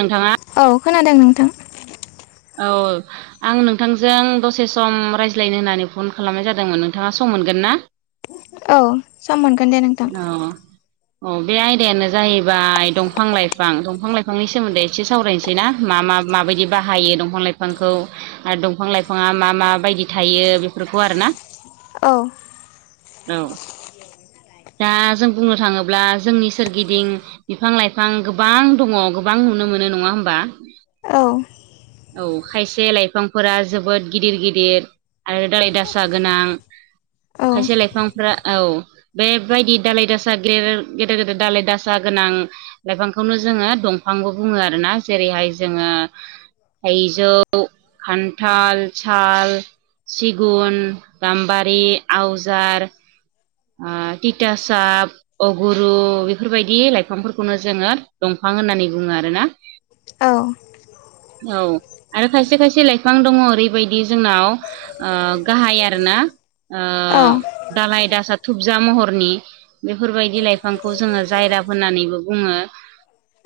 नोंथाङा औ खोनादों नोंथां औ आं नोंथांजों दसे सम रायज्लायनो होननानै फन खालामनाय जादोंमोन नोंथाङा सम मोनगोन ना? औ सम मोनगोन दे नों अ अ बे आयदायानो जाहैबाय दंफां लाइफां दंफां लाइफांनि सोमोन्दै एसे सावराय सै ना मा मा माबायदि बाहायो दंफां लाइफांखौ आरो दंफां लाइफाङा मा मा माबायदि थायो बेफोरखौ आरोना औ औ दा जों बुंनो थाङोब्ला जोंनि सोरगिदिं बिफां लाइफां गोबां दङ गोबां नुनो मोनो नङा होमबा? औ औ खायसे लाइफांफोरा जोबोद गिदिर गिदिर आरो दाालालि दासा गोनां औ खायसे लाइफांफ्रा औ बे बेबायदि दालाय दासा गेेर गेदेर गेदेर दालाय दासा गोनां लाइफांखौनो जोंङो दंफांबो बुंङो आरोना जेरैहाय जोंङो थाइजौ खान्थाल साल सिगुन गाम्बारि आवजार आ टिटा साब अगुरु बेफोरबायदि लाइफांफोरखौनो जोंङो दंफां होननानै बुंङो आरोना औ औ आरो खायसे खायसे लाइफां दंङो ओरैबायदि जोंनाव ओ गाहाय आरोना ओ औ दालाय दासा थुबजा महरनि बेफोरबायदि लाइफांखौ जोंङो जायराफ होननानैबो बुंङो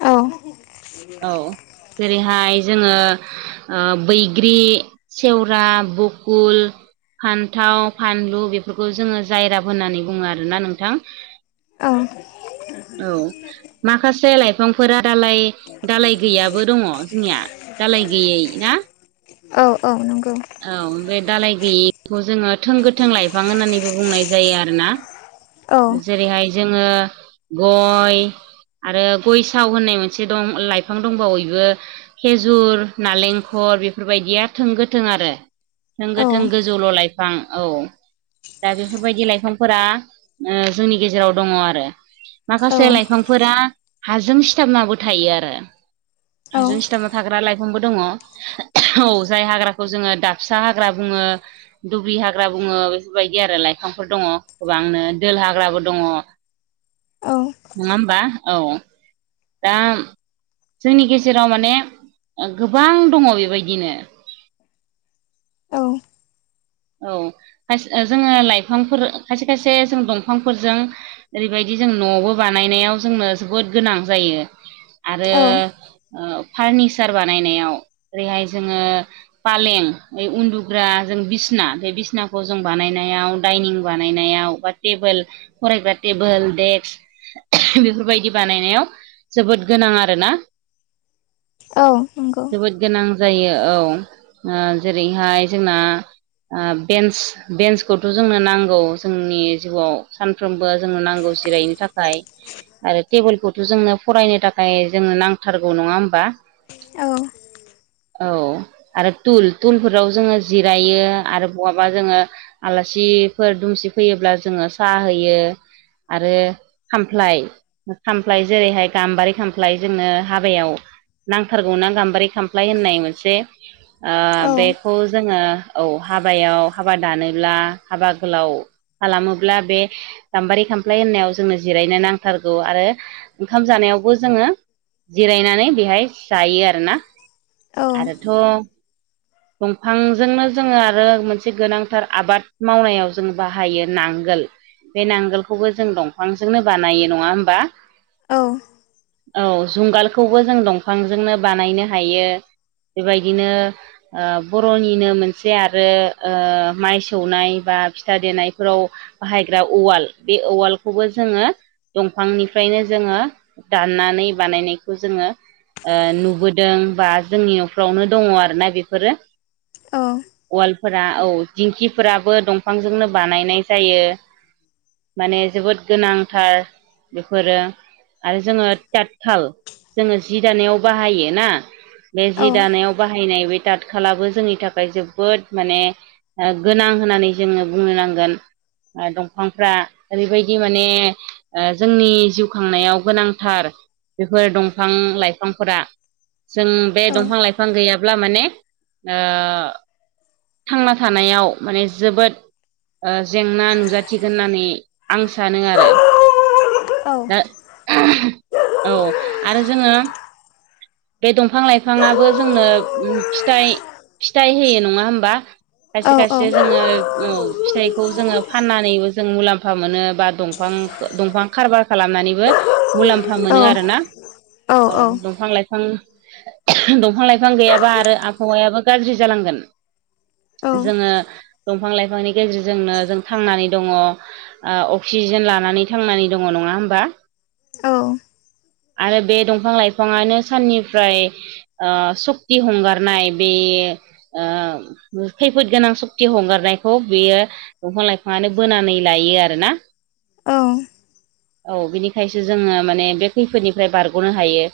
औ [inaudible] जेरैहाय जोंङो बैग्रि सेवरा बकुल फान्थाव फानलु बेफोरखौ जोंङो जायराफ होननानै बुङो आरोना नोंथां औ औ माखासे लाइफांफोरा दालाय दालाय गैयाबो दंङो जोंनिया दालाय गैयै ना औ-औ नंगौ औ बे दालाय गैयिखौ जोंङो थों गोथों लाइफां होननानैबो बुंनाय जायो आरोना औ जेरैहाय जोंङो गय आरो गय साव होननाय मोनसे दं लाइफां दंबावो इबो थेजुर नालेंखर बेफोरबायदिया थों गो थों आरो थों औ गोथों गोजौल' लाइफां औ दा बेफोरबायदि लाइफांफोरा जोंनि गेजेराव दंङो आरो औ माखासे लाइफांफोरा हाजों सिथाबनाबो थायो आरो हाजों सिथाबना थाग्रा लाइफांबो दंङो औ जाय हाग्राखौ जोंङो दाबसा हाग्रा बुंङो दुब्रि हाग्रा बुंङो बेफोरबायदि आरो लाइफांफोर दंङो गोबांनो दोल हाग्राबो दंङो औ नंङा होमबा औ दा जोंनि गेजेराव माने गोबां दंङो बेबायदिनो औ औ जोंङो लाइफांफोर खायसे खायसे जों दंफांफोरजों ओरैबायदि जों न'आवबो बानायनायाव जोंनो जोबोद गोनां जायो आरो औ फार्निचार बानायनायाव ओरैहाय जोंङो फालें ओइ उन्दुग्रा जों बिस सना बे बिसनाखौ जों बानायनायाव दडाइनिं बानायनायाव बा टेबोल फरायग्रा टेबोल देक्स बेफोरबायदि बानायनायाव जोबोद गोनां आरोना औ नंगौ जोबोद गोनां जायो औ जेरैहाय जोंना बेन्स बेन्सखौथ' जोंनो नांगौ जोंनि जिउआव सानफ्रोमबो जोंनो नांगौ जिराय नो थाखाय आरो टेबोलखौथ' जोंनो फरायनो थाखाय जोंनो नांथारगौ नङा होमबा औ औ आरो तुल तुलफोराव जोंङो जिरायो आरो बहाबा जोंङो आलासिफोर दुमसि फैयोब्ला जोंङो साहा होयो आरो खामफ्लाय खामफ्लाय जेरैहाय गाम्बारि खामफ्लाय जोंनो हाबायाव नांथारगौना गाम्बारि खामफ्लाय होननाय मोनसे बेखौ जोङो औ हाबायाव हाबा दानोब्ला हाबा गोलाव खालामोब्ला बे गाम्बारि खामफ्लाय होननायाव जोंनो जिरायनो नांथारगौ आरो ओंखाम जानायावबो जोङो जिरायनानै बेहाय जायो आरोना आरोथ' दंफांजोंनो जोङो आरो मोनसे गोनांथार आबाद मावनायाव जों बाहायो नांगोल बे नांगोलखौबो जों दंफांजोंनो बानायो नङा होमबा औ औ जुंगालखौबो जों दंफांजोंनो बानायनो हायो बेबायदिनो बर'निनो मोनसे आरो आरो माइ सौनाय बा फिथा देनायफोराव बाहायग्रा उवाल बे औवालखौबो जोङो दंफांनिफ्रायनो जोङो दाननानै बानायनायखौ जोङो नुबोदों बा जोंनि न'फ्रावनो दङ आरोना बेफोरो औ उवालफोरा औ दिंखिफोराबो दंफांजोंनो बानायनाय जायो माने जोबोद गोनांथार बेफोरो आरो जोंङो थाल जोंङो जि दानायाव बाहायो ना बे जि दानायाव बाहायनाय बे दतखालाबो जोंनि थाखाय जोब बोद माने गोनां होननानै जोङो बुंनो नांगोन दंफांफ्रा ओरैबायदि माने जोंनि जिउ खांनायाव गोनांथार बेफोर दंफां लाइफांफोरा जों बे दंफां लाइफां गैयाब्ला माने थांना थानायाव माने जोबोद जेंना नुजाथिगोन होननानै आं सानो आरो दा औ आरो जोङो बे दंफां लाइफाङाबो जोंनो फिथाइ फिथाइ होयो नङा होमबा खायसे खायसे जोङो फिथाइखौ जोङो फाननानैबो जों मुलाम्फा मोनो बा दफां दंफां खारबा खालामनानैबो मुलाम्फा मोनो आरोना औ दंफां लाइ बिफां दंफां लाइफां गैयाबा आरो आबहावायाबो गाज्रि जालांगोन जोङो दंफां लाइफांनि गेजेरजोंनो जों थांनानै दङ ओ अक्सिजेन लानानै थांनानै दङ नङा होमबा आरो बे दंफां लाइफाङानो साननिफ्राय सक्थि हंगारनाय बे खैफोद गोनां सुक्ति हंगारनायखौ बियो दंफां लाइफाङानो बोनानै लायो आरोना औ औ बिनिखायसो जोङो माने बे खैफोदनिफ्राय बारग'नो हायो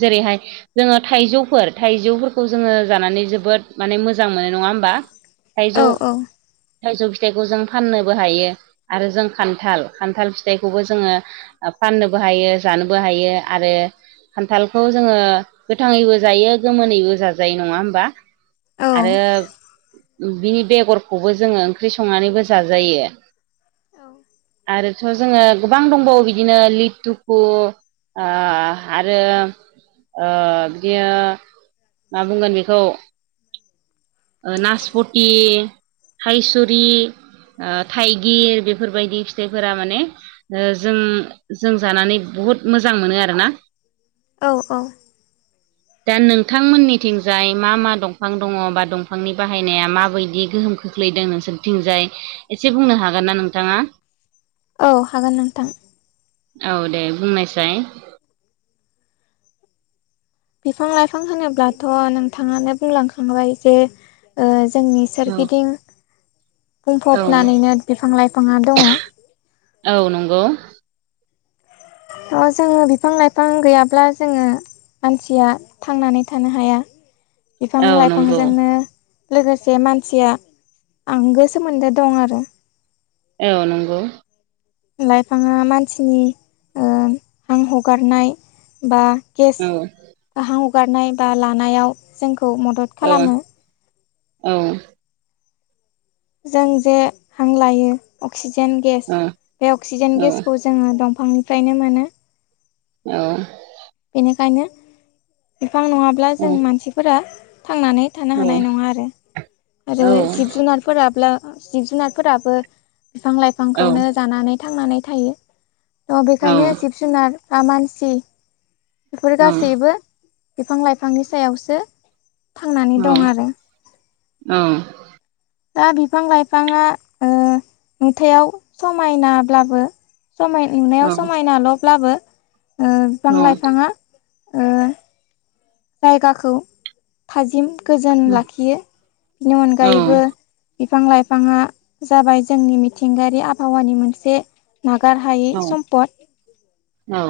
जेरैहाय जोङो थाइजौफोर थाइजौफोरखौ जोङो जानानै जोबोद माने मोजां मोनो नङा होमबा थायजौ थाइजौ फिथाइखौ जों फाननोबो हायो आरो जों खान्थाल खान्थाल फिथाइखौबो जोङो फाननोबो हायो जानोबो हायो आरो खान्थालखौ जोङो गोथाङैबो जायो गोमोनैबो जाजायो नङा होमबा आरो बिनि बेगरखौबो जोङो ओंख्रि संनानैबो जाजायो आरोथ' जोङो गोबां दंबावो बिदिनो लिटुखु आरो बिदिनो मा बुंगोन बेखौ नासपति थाइसुरि ओ थाइगिर बेफोरबायदि फिथाइफोरा माने ओ जों जों जानानै बहुद मोजां मोनो आरो ना औ औ दा नोंथांमोननिथिंजाय मा मा दंफां दङ बा दं फांनि बाहायनाया माबायदि गोहोम खोख्लैदों नोंसोरथिंजाय एसे बुंनो हागोन ना नोंथाङा औ हागोन नोंथां औ दे बुंनायसाय बिफां लाइफां होनोब्लाथ' नोंथाङानो बुंलांखांबाय जे ओ जोंनि औ सोरगिदिं औ बुंफबनानैनो बिफां लाइफाङा दङ औ नंगौ स' जोङो बिफां लाइफां गैयाब्ला जोङो मानसिया थांनानै थानो हाया बिफां औ नंगौ लाइफांजोंनो लोगोसे मानसिया आंगो सोमोन्दो दं आरो औ नंगौ लाइफाङा मानसिनि ओ हां हगारनाय बा गेस औ ओ हां हगारनाय बा लानायाव जोंखौ मदद औ खालामो औ जों जे हां लायो अक्सिजेन गेस औ बे अक्सिजेन गेसखौ जोङो दंफांनिफ्रायनो मोनो औ बेनिखायनो बिफां नङाब्ला जों मानसिफोरा थांनानै थानो हानाय नङा आरो आरो जिब जुनारफोराब्लो जिब जुनारफोराबो बिफां लाइ औ फांखौनो जानानै थांनानै थायो थ' बेखायनो औ जिब जुनार मानसि बेफोर औ गासैबो बिफां लाइफांनि सायावसो थांनानै दं आरो औ दा बिफां लाइफाङा ओ नुथायाव समायनाब्लाबो समाय नुनायाव समायनाल'ब्लाबो ओ बिफां लाइफाङा ओ जायगाखौ थाजिम गोजोन लाखियो बेनि अनगायैबो बिफां लाइफाङा जाबाय जोंनि मिथिंगायारि आबहावानि मोनसे नागार हायै सम्पद औ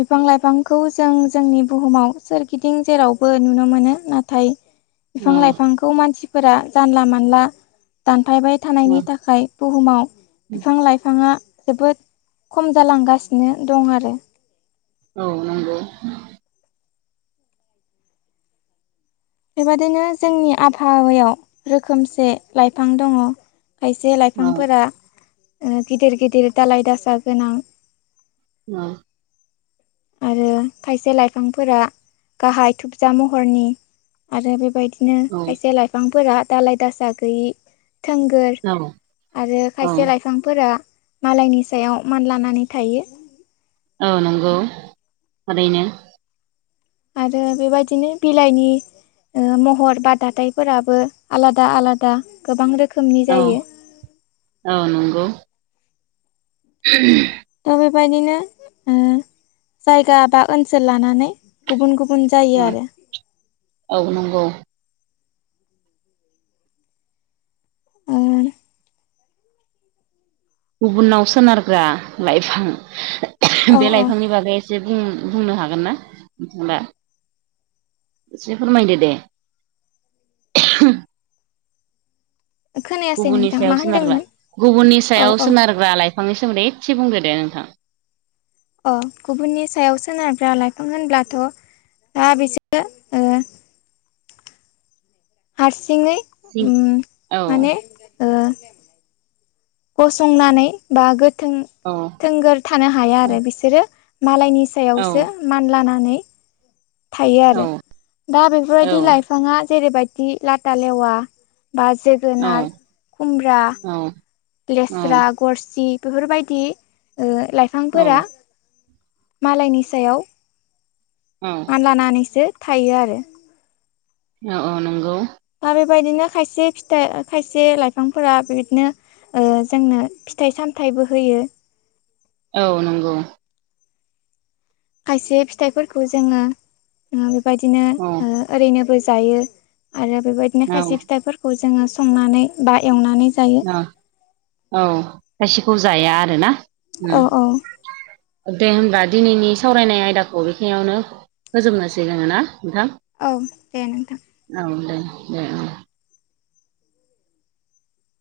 बिफां लाइफांखौ जों जोंनि बुहुमाव सोरगिदिं जेरावबो नुनो मोनो नाथाय बिफां लाइफांखौ मानसिफोरा जानला मानला दानफायबाय थानायनि थाखाय बुहुमाव बिफां लाइफाङा जोबोद खम जालांगासिनो दं आरो औ नंगौ बेबादिनो जोंनि आबहावायाव रोखोमसे लाइफां दङ खायसे औ लाइफांफोरा ओ गिदिर गिदिर दाालाय दासा गोनां [unintelligible] आरो खायसे लाइफांफोरा गाहाय थुबजा महरनि आरो बेबायदि नो खायसे लाइफांफोरा दाालाय दासा गैयि थोंगोर आरो खायसे लाइ फांफोरा मालायनि सायाव मानलानानै थायो औ नंगौ थारैनो आरो बेबायदिनो बिलाइनि ओ महर बा दाथायफोराबो आलादा आलादा गोबां रोखोमनि जायो औ नंगौ [inaudible] दा बेबायदिनो ओ जायगा बा ओनसोल लानानै गुबुन गुबुन जायो आरो आ नंगौ ओ गुबुनाव सोनारग्रा लाइफां औ बे औ लाइफांनि बागै एसे बुं बुंनो हागोन ना ओमबा एसे फोरमायदो दे खोनायासै गुबुननि नोंथां सायाव मा सोनारग्रा होनदोंमोन गुबुननि औ सायाव औ सोनारग्रा लाइफांनि सोमोन्दै एसे बुंदो दे नोंथां। अ गुबुननि सायाव सोनारग्रा लाइफां होनब्लाथ' दा बे ओ ओ हारसिङै सिं उम औ माने ओ गसंनानै बा गोथों औ थोंगोर थानो हाया आरो बिसोरो मालायनि औ सायावसो मानलानानै थायो औ आरो दा बेफोरबायदि औ लाइ फाङा जेरैबायदि लाटा लेवा बा औ जोगोनार खुमब्रा औ औ लेस्रा गरसि बेफोरबायदि ओ लाइफांफोरा औ मालायनि सायाव औ मानलानानैसो थायो आरो अ-अ नंगौ दा बेबायदिनो खायसे फिथाइ खायसे लाइफांफोरा बेबायदिनो ओ जोंनो फिथाइ सामथाइबो होयो। औ नंगौ खायसे फिथाइफोरखौ जोङो ओ बेबायदिनो औ ओ ओरैनोबो जायो आरो बेबायदिनो खायसे औ फिथाइफोर खौ जोङो संनानै बा एवनानै जायो। अ औ खायसेखौ जाया आरोना उम। औ औ दे होमबा दिनैनि सावरायनाय आयदाखौ बेखिनियावनो होजोबनोसै जोङो ना नोंथां? औ दे नोंथां औ दे दे